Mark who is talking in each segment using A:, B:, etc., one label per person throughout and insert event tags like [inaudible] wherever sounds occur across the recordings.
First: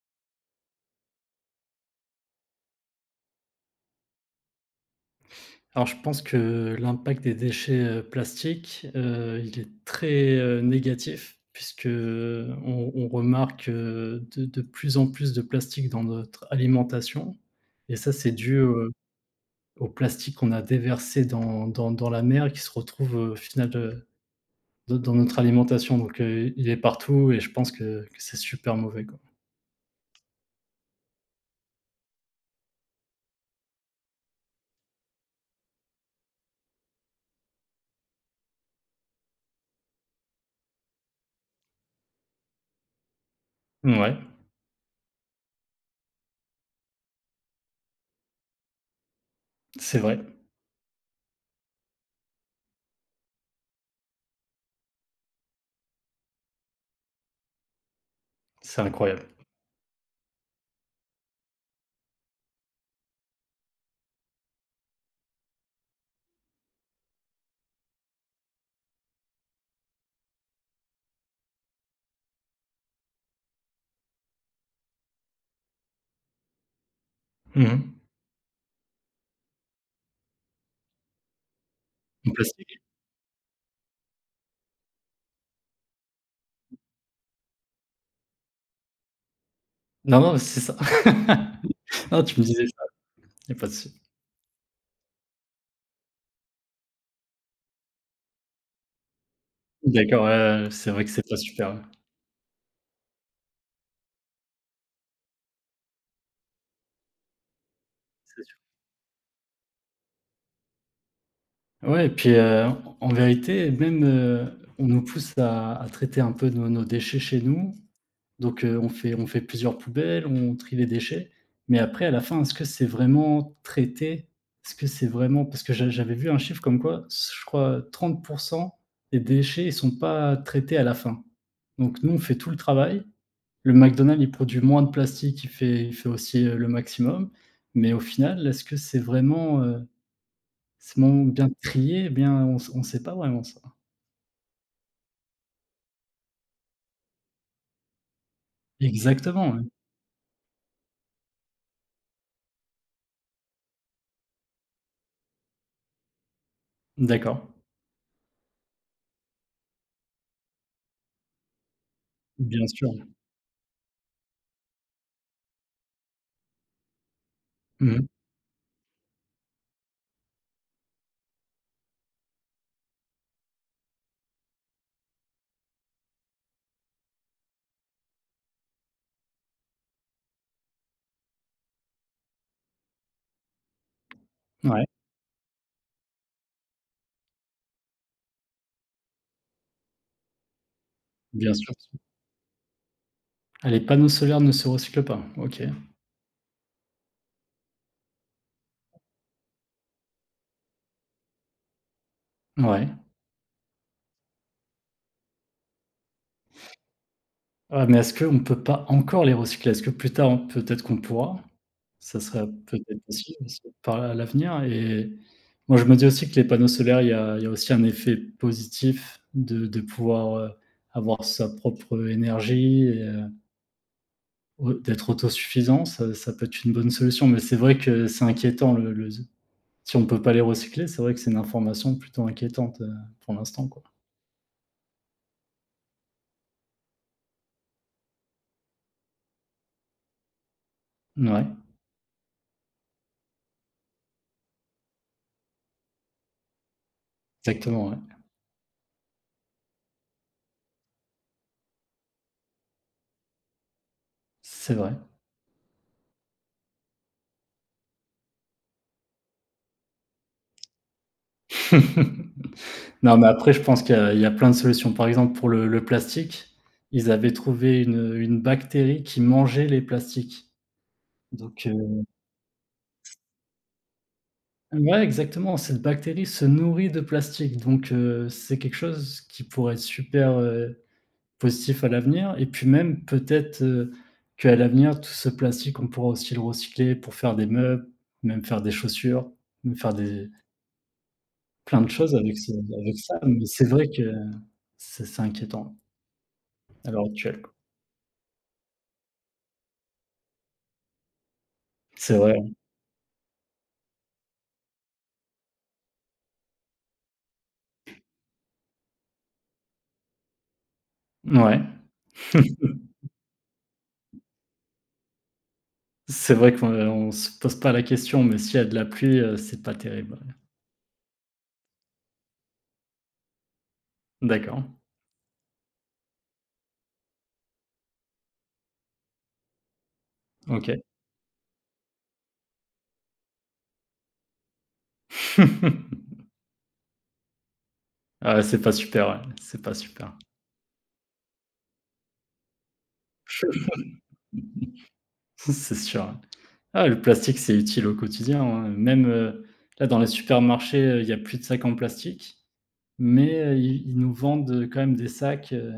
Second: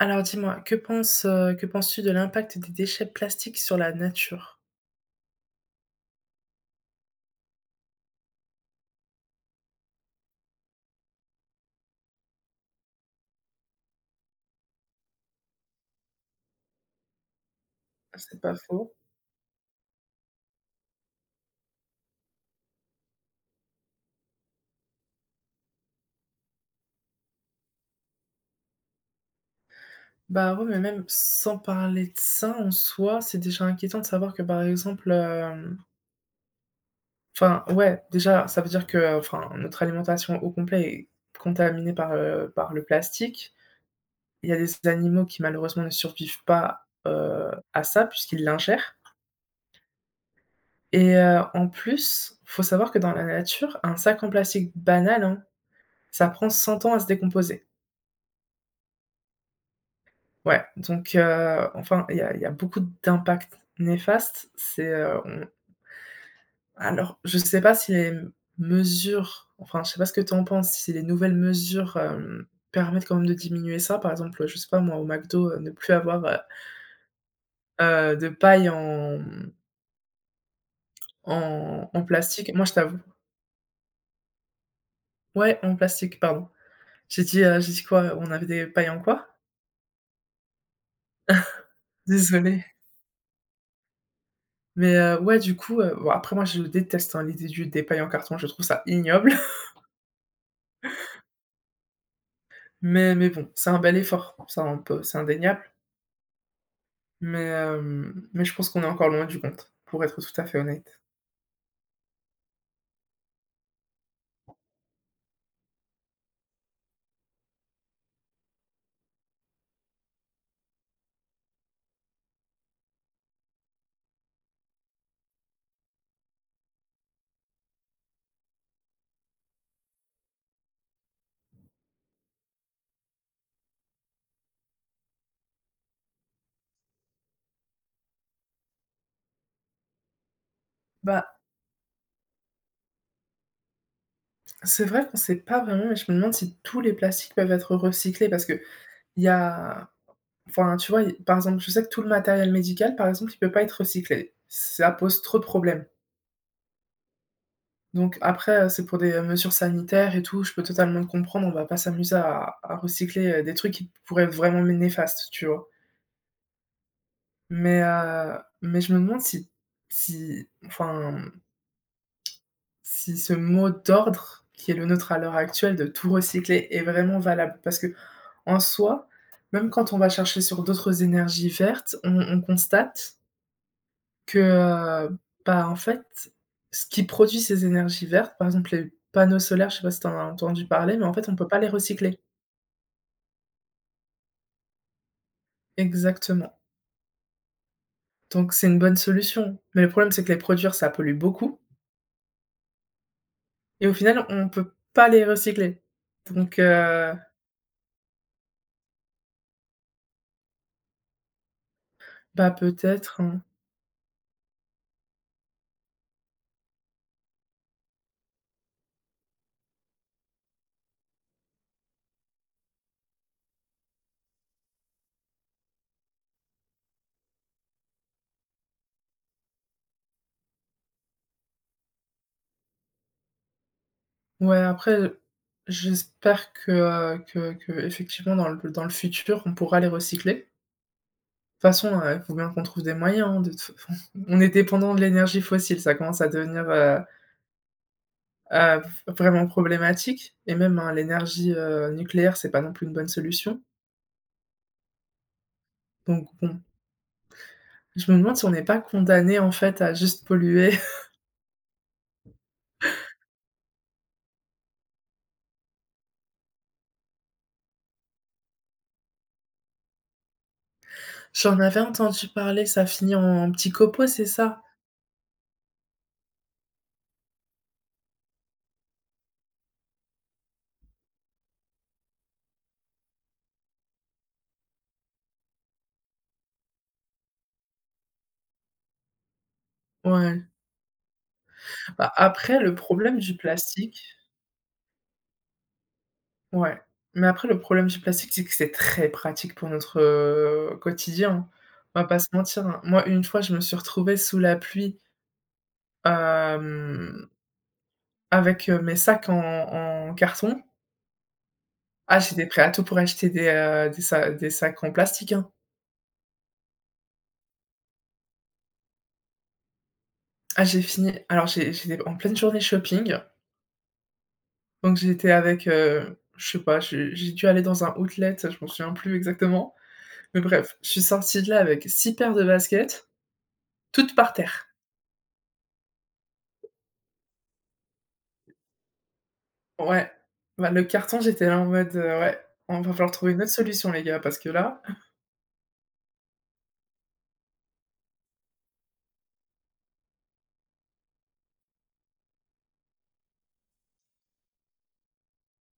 A: Alors dis-moi, que penses-tu de l'impact des déchets plastiques sur la nature?
B: Alors je pense que l'impact des déchets, plastiques, il est très, négatif puisque, on remarque, de plus en plus de plastique dans notre alimentation. Et ça c'est
A: C'est pas
B: dû,
A: faux.
B: au plastique qu'on a déversé dans la mer qui se retrouve, au final, dans notre alimentation. Donc, il est partout et je pense que c'est super mauvais, quoi.
A: Bah, ouais, mais même sans parler de ça en soi, c'est déjà inquiétant de savoir que, par exemple, enfin, ouais, déjà, ça veut dire que, enfin, notre alimentation au complet est contaminée par le plastique.
B: Mouais,
A: Il y a des animaux qui malheureusement ne survivent pas à ça puisqu'ils l'ingèrent
B: c'est vrai,
A: et en plus, faut savoir que dans la nature, un sac en plastique banal, hein, ça prend 100 ans à se décomposer.
B: c'est incroyable.
A: Ouais, donc enfin, il y a beaucoup d'impacts néfastes. C'est, on Alors, je sais pas si les mesures enfin, je sais pas ce que tu en penses, si les nouvelles mesures, permettent quand même de diminuer ça? Par exemple, je sais pas moi, au McDo, ne plus avoir,
B: Mmh.
A: de pailles en
B: Le
A: plastique. Moi, je
B: plastique.
A: t'avoue, ouais, en plastique, pardon. J'ai dit quoi? On avait des pailles en quoi?
B: Non, non, c'est ça. [laughs] Non, tu me
A: Désolée.
B: disais ça, il y a pas de souci.
A: Mais ouais, du coup, bon après moi je déteste, hein, l'idée du des pailles en carton, je trouve ça ignoble.
B: D'accord, ouais, ouais, ouais, c'est vrai que c'est pas super, ouais,
A: Mais bon, c'est un bel effort, ça on peut, c'est indéniable, mais
B: c'est
A: je
B: sûr.
A: pense qu'on est encore loin du compte, pour être tout à fait honnête.
B: Ouais. Et puis, en vérité, même, on nous pousse à traiter un peu nos déchets chez nous, donc on fait plusieurs poubelles, on trie les déchets, mais après à la fin, est-ce que c'est vraiment traité? Est-ce que c'est vraiment, parce que j'avais vu un chiffre comme quoi, je crois 30 des déchets, ils sont pas traités à la fin. Donc nous, on fait tout le travail. Le McDonald's, il produit moins de plastique, il fait aussi, le maximum, mais au final, est-ce que c'est vraiment, c'est
A: Bah,
B: mon bien trié? Eh bien, on sait pas vraiment ça.
A: c'est vrai qu'on sait pas vraiment et je me demande si tous les plastiques peuvent être recyclés parce que il y
B: Exactement, ouais.
A: a enfin, tu vois, il par exemple, je sais que tout le matériel médical, par exemple, il peut pas être recyclé. Ça pose trop de problèmes.
B: D'accord.
A: Donc après, c'est pour des mesures sanitaires et tout, je peux totalement comprendre, on va pas s'amuser à
B: Bien
A: à
B: sûr.
A: recycler, des trucs qui pourraient être vraiment néfastes, tu vois? Mais
B: Mmh.
A: heu, mais je me demande si enfin, si ce mot d'ordre qui est le nôtre à l'heure actuelle de tout recycler est vraiment valable parce que, en soi, même quand on va chercher sur d'autres énergies vertes, on constate que,
B: Ouais,
A: heu, bah, en fait, ce qui produit ces énergies vertes, par exemple les panneaux solaires, je sais pas si tu en as entendu parler, mais en fait, on peut
B: bien
A: pas les
B: sûr.
A: recycler.
B: Ah, les panneaux solaires ne se recyclent pas. OK.
A: Exactement. Donc c'est une bonne solution. Mais le problème, c'est que les produire, ça pollue beaucoup.
B: Ouais.
A: Et au final, on peut pas les recycler. Donc,
B: Ah, mais est-ce qu'on peut pas encore les recycler? Est-ce que plus tard on peut-être qu'on pourra? Ça serait
A: bah,
B: peut-être
A: peut-être,
B: possible
A: hein.
B: aussi par à l'avenir, et moi je me dis aussi que les panneaux solaires, il y a aussi un effet positif de pouvoir, avoir sa propre énergie et au d'être autosuffisant, ça ça peut être une bonne solution. Mais c'est vrai que c'est inquiétant, le si on ne peut pas les recycler, c'est vrai que c'est une information plutôt inquiétante, pour l'instant, quoi.
A: Ouais, après, j'espère que, effectivement dans le futur, on pourra les recycler.
B: Ouais,
A: De toute façon, il faut bien qu'on trouve des moyens, hein, de toute fa [laughs] enfin, on est dépendant de l'énergie fossile, ça commence à devenir,
B: exactement, ouais.
A: heu, vraiment problématique et même, hein, l'énergie, nucléaire, c'est pas non plus une bonne solution.
B: C'est vrai.
A: Donc bon, je me demande si on n'est pas condamné, en fait, à juste polluer. [laughs]
B: [laughs] Non, mais après, je pense qu'il y a plein de solutions. Par exemple, pour le plastique, ils avaient trouvé une bactérie qui mangeait les plastiques.
A: J'en
B: Donc,
A: avais entendu parler, ça finit en petits copeaux, c'est ça?
B: ouais, exactement, cette bactérie se nourrit de plastique, donc, c'est quelque chose qui pourrait être super, positif à l'avenir. Et puis même peut-être, qu'à l'avenir, tout ce plastique, on pourra aussi le recycler pour faire des meubles, même faire des chaussures, même faire des
A: Ouais.
B: plein de
A: Bah,
B: choses avec ce
A: après le
B: avec ça,
A: problème du
B: mais c'est vrai
A: plastique.
B: que c'est inquiétant
A: Ouais,
B: à l'heure
A: mais
B: actuelle,
A: après
B: quoi.
A: le problème du plastique, c'est que c'est très pratique pour notre, quotidien. On va
B: C'est
A: pas se
B: vrai.
A: mentir, hein. Moi, une fois, je me suis retrouvée sous la pluie, hem, avec, mes sacs en carton.
B: Ouais,
A: Ah, j'étais prêt à tout pour acheter des sacs en plastique, hein.
B: c'est vrai qu'on on se pose pas la question, mais s'il y a de la pluie, c'est pas terrible, ouais.
A: Ah, j'ai fini alors j'étais en pleine journée shopping,
B: D'accord,
A: donc j'étais avec, je sais pas, j'ai dû aller dans un outlet, je m'en souviens plus exactement. Mais
B: OK.
A: bref, je suis sortie de là avec 6 paires de baskets, toutes par terre.
B: [laughs] Ah ouais, c'est pas super, ouais, c'est pas
A: Ouais.
B: super.
A: Bah, le carton, j'étais là en mode, ouais, on va falloir trouver une autre
B: [laughs]
A: solution les gars parce que là,
B: C'est sûr, ouais. Ah, le plastique, c'est utile au quotidien, hein, même, là, dans les supermarchés, il y a plus de sacs en plastique, mais, ils nous vendent, quand même des sacs,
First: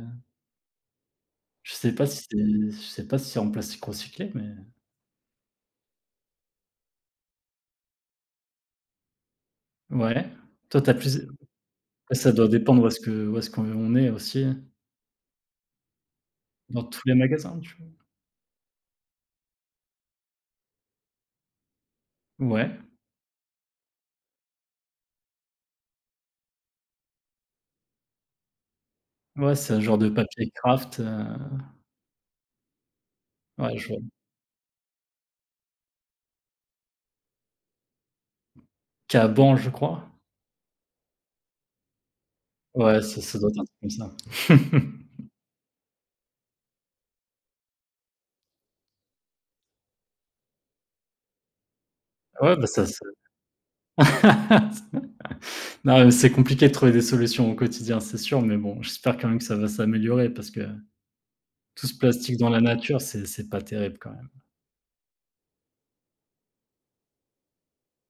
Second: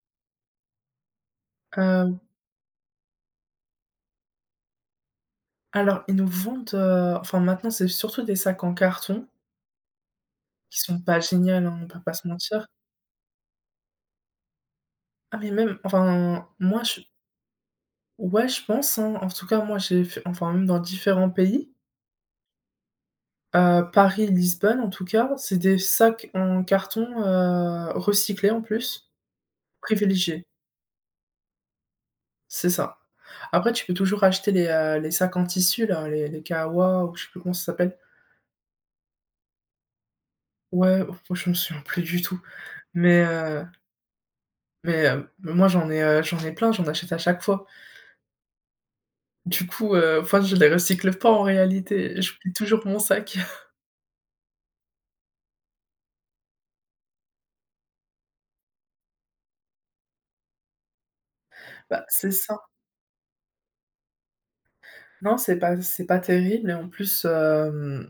B: je sais pas si
A: hem,
B: c'est en plastique recyclé, mais
A: alors ils nous vendent, enfin maintenant c'est surtout des sacs en carton
B: ouais.
A: qui
B: Toi, tu as
A: sont pas
B: plus
A: géniales, hein, on va pas se
B: ça doit
A: mentir.
B: dépendre où est-ce que où est-ce qu'on est aussi,
A: Ah mais même, enfin moi
B: dans
A: je,
B: tous les magasins, tu
A: ouais, je pense, hein, en tout cas moi j'ai fait enfin même dans différents pays,
B: vois? Ouais.
A: Paris, Lisbonne en tout cas, c'est des sacs en carton, recyclés en plus,
B: Ouais, c'est un genre de
A: privilégiés,
B: papier kraft,
A: c'est ça. Après,
B: ouais,
A: tu
B: je
A: peux
B: vois.
A: toujours acheter les sacs en tissu là, les kawas ou je sais plus comment ça s'appelle.
B: Kaban, je crois?
A: Ouais, oh, je me souviens plus du tout,
B: Ouais, ça
A: mais
B: ça doit être un
A: heu,
B: truc comme ça.
A: mais
B: [laughs]
A: heu, moi j'en ai plein, j'en achète à chaque fois. Du coup, enfin je les recycle pas en réalité, je plie
B: Ouais, bah,
A: toujours
B: ça
A: mon
B: ça
A: sac. [laughs]
B: [laughs] non, mais c'est compliqué de trouver des solutions au quotidien, c'est sûr, mais bon, j'espère quand même que ça va s'améliorer parce que tout ce
A: Bah, c'est
B: plastique dans
A: ça.
B: la nature, c'est pas terrible quand même.
A: Non, c'est pas terrible et en plus,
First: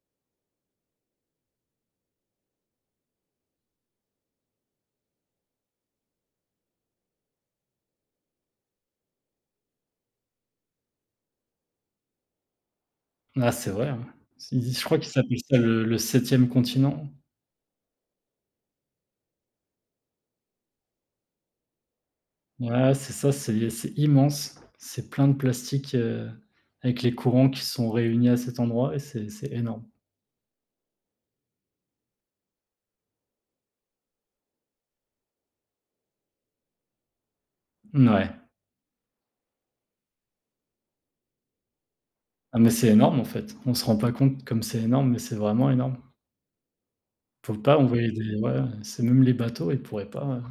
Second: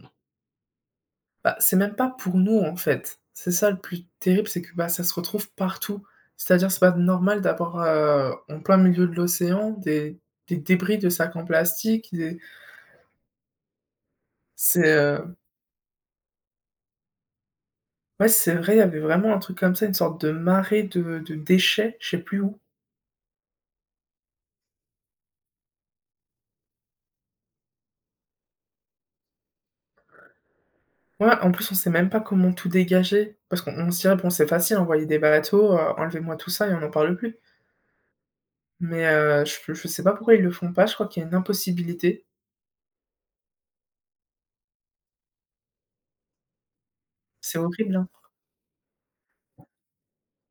A: bah, c'est même pas pour nous, en fait. C'est ça le plus terrible, c'est que, bah, ça se retrouve partout. C'est-à-dire, c'est pas normal d'avoir, en plein milieu de l'océan des débris de sacs en plastique, des.
B: Ah, c'est vrai, hein. Si si, je
A: C'est,
B: crois qu'il
A: heu,
B: s'appelle ça le 7e continent.
A: ouais, c'est vrai, il y avait vraiment un truc comme ça, une sorte de marée de déchets, je sais plus où.
B: Ouais, c'est ça, c'est immense. C'est plein de plastique, avec les courants qui sont réunis à cet endroit, et c'est énorme.
A: Ouais, en plus, on sait même pas comment tout dégager parce qu'on on se dirait: «Bon, c'est facile, envoyer des bateaux, enlevez-moi tout ça et on n'en parle plus».
B: Ouais.
A: Mais je sais pas pourquoi ils le font pas, je crois qu'il y a une impossibilité.
B: Ah, mais c'est énorme, en fait. On se rend pas compte comme c'est énorme, mais c'est vraiment énorme. Faut
A: C'est
B: pas
A: horrible, hein,
B: envoyer des, ouais, c'est même les bateaux, ils pourraient pas,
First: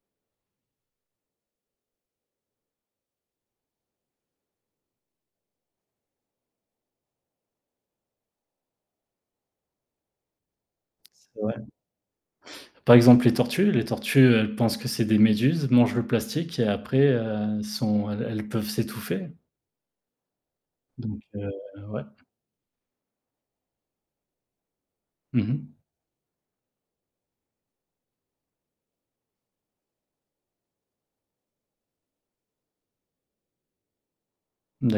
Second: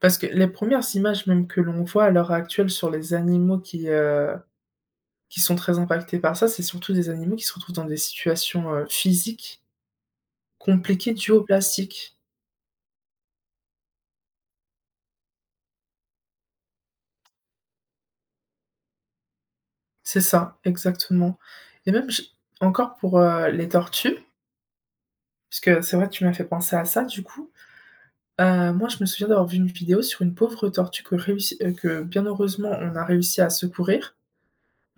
A: parce que les premières images même que l'on voit à l'heure actuelle sur les animaux qui sont très impactés par ça, c'est surtout des animaux qui se retrouvent dans des situations, physiques compliquées dues
B: c'est
A: au
B: vrai.
A: plastique.
B: Par exemple, les tortues, elles pensent que c'est des méduses, mangent le plastique et après, sont elles elles peuvent s'étouffer.
A: C'est ça,
B: Donc
A: exactement, et
B: ouais.
A: même j encore pour, les tortues, parce que
B: Mmh.
A: c'est vrai que tu m'as fait penser à ça du coup. Moi, je me souviens d'avoir vu une vidéo sur une pauvre tortue que réussi que bien heureusement on a réussi à secourir,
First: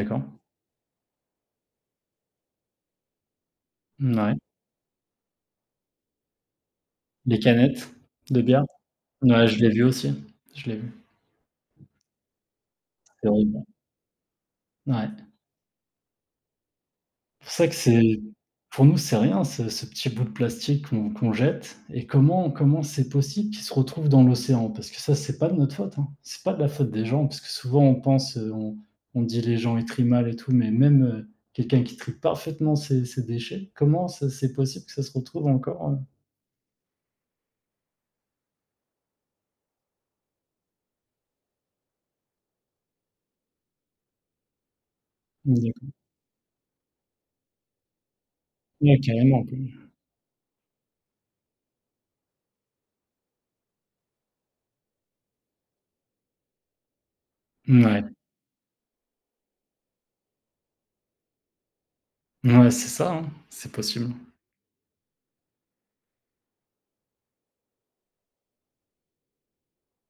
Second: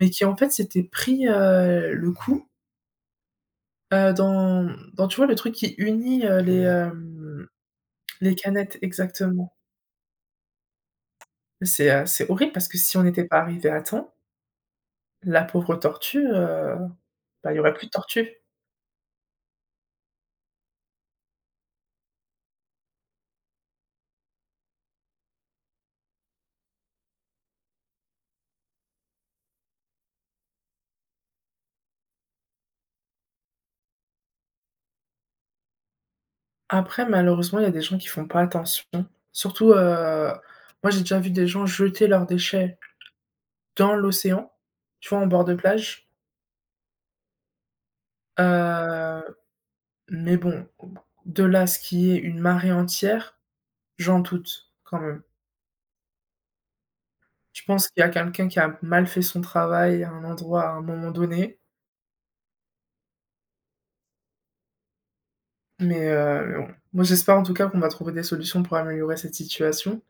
A: mais qui en fait s'était pris, le coup,
B: Ouais.
A: dans tu vois le truc qui unit, les,
B: Les
A: hem,
B: canettes
A: les
B: de bière?
A: canettes
B: Ouais,
A: exactement.
B: je l'ai vu aussi, je l'ai vu.
A: C'est horrible parce que si on n'était
B: C'est
A: pas
B: horrible.
A: arrivé à temps.
B: Ouais.
A: La pauvre tortue,
B: C'est
A: bah,
B: pour
A: il y
B: ça
A: aurait
B: que
A: plus de
B: c'est,
A: tortues.
B: pour nous, c'est rien ce petit bout de plastique qu'on jette, et comment c'est possible qu'il se retrouve dans l'océan? Parce que ça, c'est pas de notre faute, hein. C'est pas de la faute des gens, parce que souvent on pense, on dit: «Les gens, ils trient mal et tout», mais même, quelqu'un qui trie parfaitement ses déchets, comment ça c'est possible que ça se retrouve encore,
A: Après, malheureusement, il y a des gens qui font pas attention. Surtout, moi, j'ai déjà vu des gens jeter leurs déchets dans l'océan, tu vois, en bord de
B: dans des-
A: plage.
B: ouais,
A: Heu,
B: carrément, quoi.
A: mais bon, de là à ce qu'il y ait une marée entière, j'en doute quand même. Je pense qu'il y
B: Mouais.
A: a quelqu'un qui a mal fait son travail à un endroit, à un moment donné,
B: Ouais, c'est ça, hein, c'est possible.
A: mais bon. Moi, j'espère en tout cas qu'on va trouver des solutions pour améliorer cette situation,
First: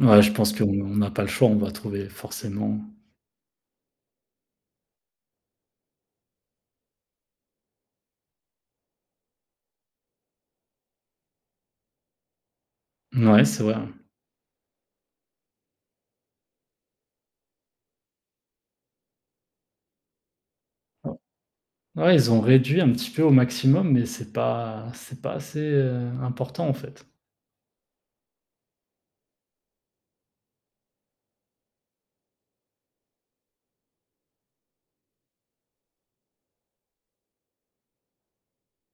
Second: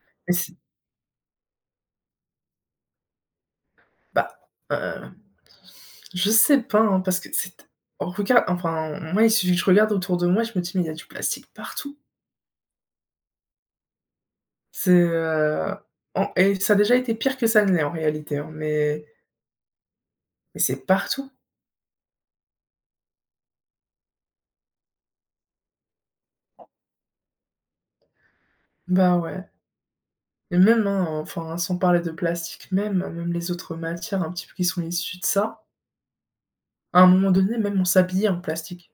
B: Ouais, je
A: mais
B: pense
A: c'est
B: qu'on n'a pas le choix, on va trouver forcément.
A: bah, heu, je sais pas, hein, parce que c'est t regarde enfin, moi, il suffit que je regarde autour de moi, je me dis: «Mais il y a du plastique partout».
B: Ouais c'est vrai, ouais.
A: C'est, en Et ça a déjà été pire que ça ne l'est en réalité, hein, mais c'est partout.
B: Ouais, ils ont réduit un petit peu au maximum, mais c'est pas assez, important, en fait.
A: Bah, ouais, et même, hein, enfin, sans parler de plastique même, même les autres matières un petit peu qui sont issues de ça, à un moment donné, même on s'habillait en plastique.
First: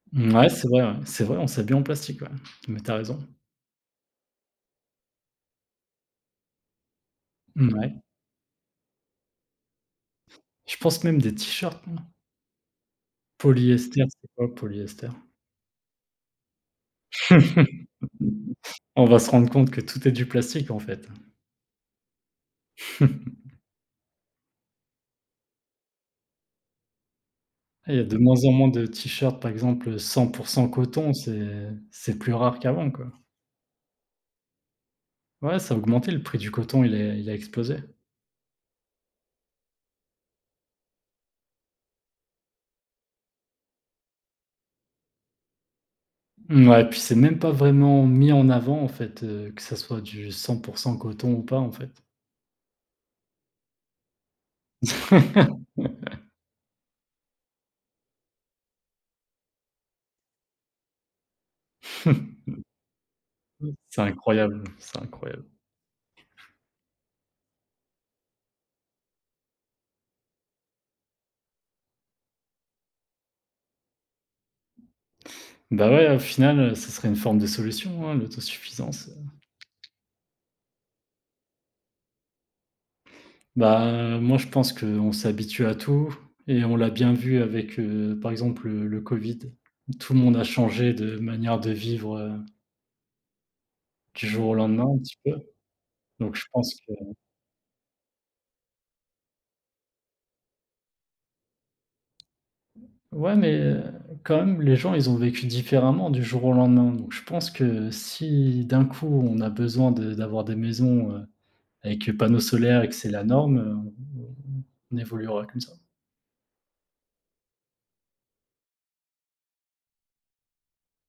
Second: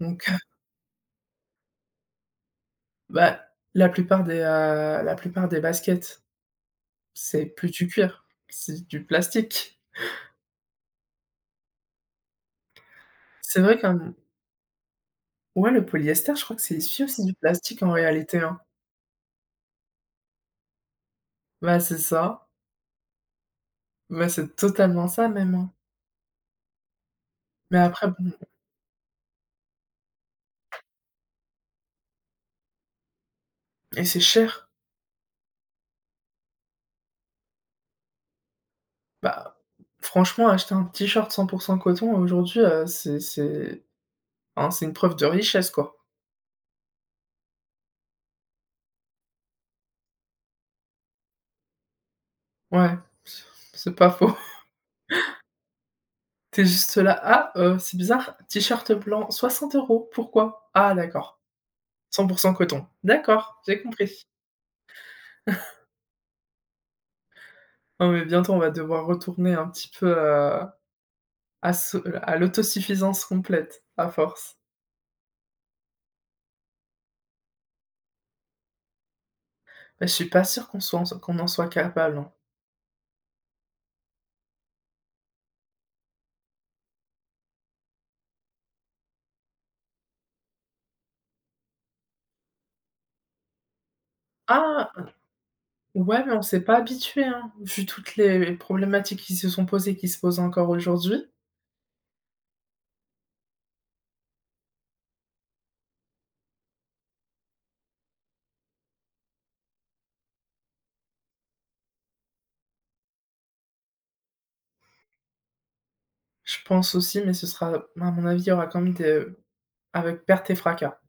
A: Donc, [laughs]
B: Ouais. C'est vrai, on s'habille en plastique, ouais. Mais t'as raison.
A: bah, la plupart des baskets, c'est plus du
B: Ouais.
A: cuir, c'est du plastique.
B: Je pense même des t-shirts, hein.
A: C'est vrai
B: Polyester,
A: qu'un.
B: c'est quoi polyester?
A: Ouais, le polyester, je crois que c'est issu aussi du plastique
B: [laughs]
A: en réalité, hein.
B: On va se rendre compte que tout est du plastique, en fait.
A: Bah, c'est ça.
B: [laughs]
A: Bah, c'est totalement ça même, hein. Mais
B: Il y a
A: après bon
B: de moins en moins de t-shirts, par exemple, 100 coton, c'est plus rare qu'avant, quoi.
A: et c'est cher.
B: Ouais, ça a augmenté, le prix du coton, il a explosé.
A: Bah, franchement, acheter un t-shirt 100 coton aujourd'hui, c'est enfin, c'est une preuve de richesse, quoi.
B: Mmh, ouais, puis c'est même pas vraiment mis en avant en fait, que ça soit du 100 coton ou pas en fait.
A: Ouais, c'est pas faux.
B: [laughs]
A: T'es juste là: «Ah, c'est bizarre, t-shirt blanc 60 € pourquoi? Ah d'accord, 100 coton. D'accord, j'ai
B: C'est
A: compris».
B: incroyable, c'est incroyable.
A: Non mais bientôt on va devoir retourner un petit peu, à ce à l'autosuffisance complète, à force.
B: Bah, ouais, au final, ce serait une forme de solution, hein, l'autosuffisance.
A: Mais je suis pas sûre qu'on soit qu'on en soit capable, hein.
B: Bah, moi je pense qu'on s'habitue à tout, et on l'a bien vu avec, par exemple, le covid. Tout le monde a changé de manière de vivre, du jour au lendemain un
A: Ah!
B: petit peu,
A: Ouais, mais
B: donc
A: on
B: je
A: s'est
B: pense
A: pas
B: que.
A: habitué, hein, vu toutes les problématiques qui se sont posées, qui se posent encore aujourd'hui.
B: Ouais, mais, quand même, les gens, ils ont vécu différemment du jour au lendemain. Donc je pense que si, d'un coup, on a besoin de d'avoir des maisons, avec panneaux solaires, et que c'est la norme, on évoluera comme ça.
A: Je pense aussi, mais ce sera à mon avis, il y aura quand même des avec perte et fracas.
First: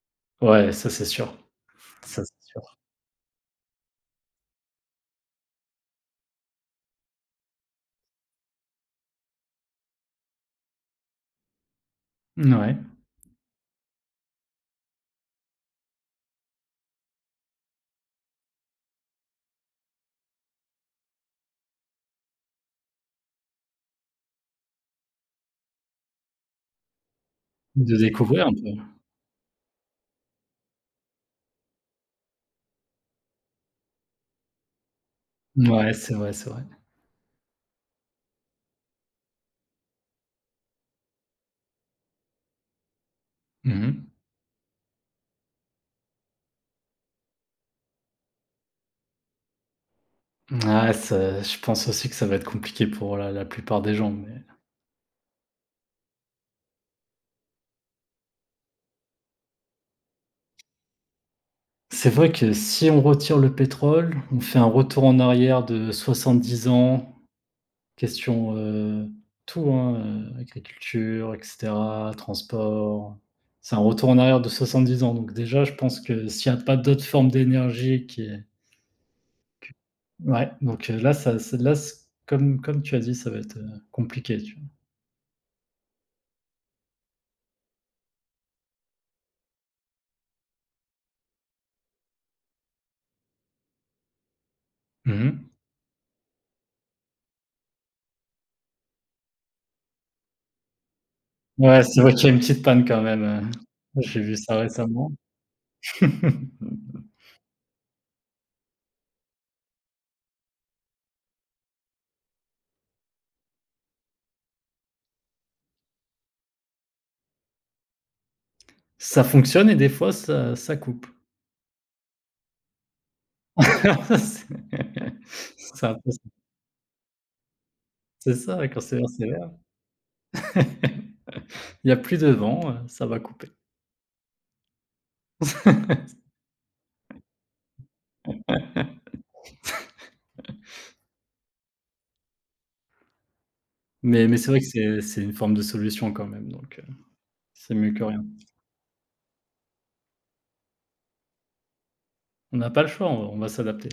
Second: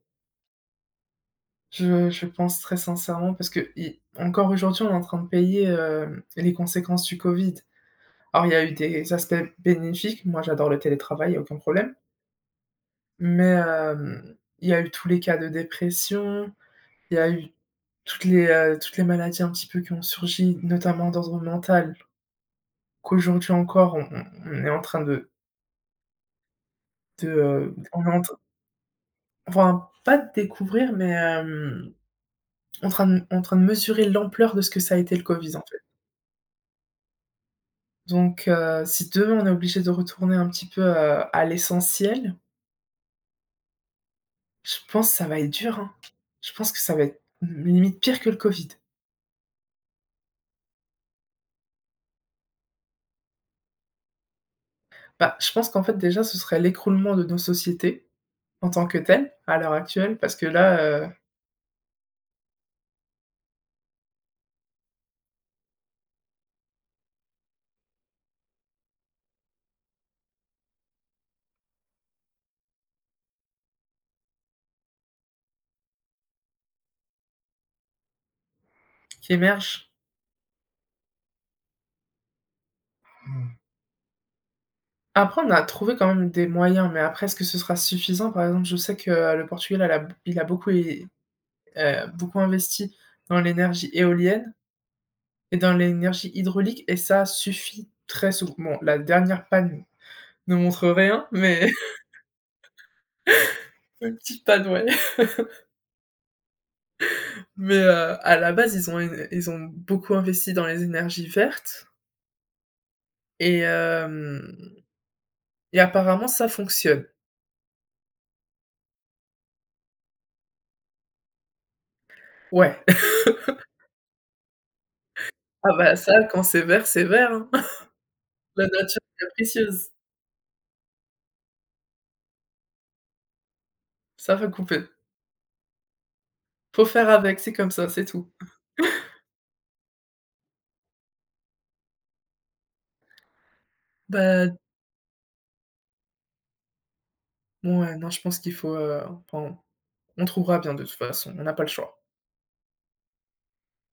B: Ouais, ça, c'est sûr.
A: Je
B: Ça,
A: je
B: c'est
A: pense
B: sûr.
A: très sincèrement parce que i encore aujourd'hui, on est en train de payer, les conséquences du Covid. Alors il y a eu des aspects bénéfiques, moi j'adore le télétravail, il y a aucun problème,
B: Ouais.
A: il y a eu tous les cas de dépression, il y a eu toutes les maladies un petit peu qui ont surgi, notamment d'ordre mental, qu'aujourd'hui encore on est en train de,
B: De
A: on est en train
B: découvrir un peu.
A: enfin pas de découvrir, en train de mesurer l'ampleur de ce que ça a été le Covid en fait.
B: Ouais, c'est vrai, c'est vrai.
A: Donc si demain on est obligé de retourner un petit peu, à l'essentiel,
B: Mmh.
A: je pense que ça va être dur, hein. Je pense que ça va être limite pire que le Covid.
B: Ah, ça, je pense aussi que ça va être compliqué pour la plupart des gens, mais
A: Bah, je pense qu'en fait déjà ce serait l'écroulement de nos sociétés en tant que telles, à l'heure actuelle, parce que là,
B: c'est vrai que si on retire le pétrole, on fait un retour en arrière de 70 ans. Question, tout, hein, agriculture et cetera, transport. C'est un retour en arrière de 70 ans, donc déjà, je pense que s'il y a pas d'autres formes d'énergie qui est.
A: qui émerge.
B: Ouais, donc là, ça c'est là, c comme comme tu as dit, ça va être, compliqué, tu
A: Après on a trouvé quand même des moyens, mais après est-ce que ce sera suffisant? Par exemple, je sais que, le Portugal elle a il a beaucoup investi dans l'énergie éolienne
B: vois? Mmh.
A: et dans l'énergie hydraulique et ça suffit très souvent. Bon, la dernière panne ne montre rien, mais
B: Ouais,
A: [laughs]
B: c'est vrai qu'il y a une petite panne quand même,
A: une
B: j'ai vu
A: petite
B: ça
A: panne, ouais.
B: récemment. [laughs]
A: Mais à la base, ils ont beaucoup investi dans les énergies vertes et, euh, et apparemment, ça fonctionne.
B: Ça fonctionne et des fois ça coupe.
A: Ouais. [laughs]
B: [laughs] C'est
A: Ah
B: c'est
A: bah
B: un peu ça.
A: ça, quand c'est vert, c'est vert. Hein. [laughs]
B: C'est
A: La
B: ça, quand c'est
A: nature
B: vert,
A: est
B: c'est vert.
A: capricieuse.
B: [laughs] Il y a plus de vent, ça va couper.
A: Ça va couper. Faut faire avec, c'est comme ça, c'est tout.
B: Mais c'est
A: Bah
B: vrai que c'est une forme de solution quand même, donc c'est
A: bon,
B: mieux
A: ouais,
B: que
A: non, je
B: rien.
A: pense qu'il faut... enfin, on trouvera bien de toute façon, on n'a pas le choix.
B: On n'a pas le choix, on va s'adapter.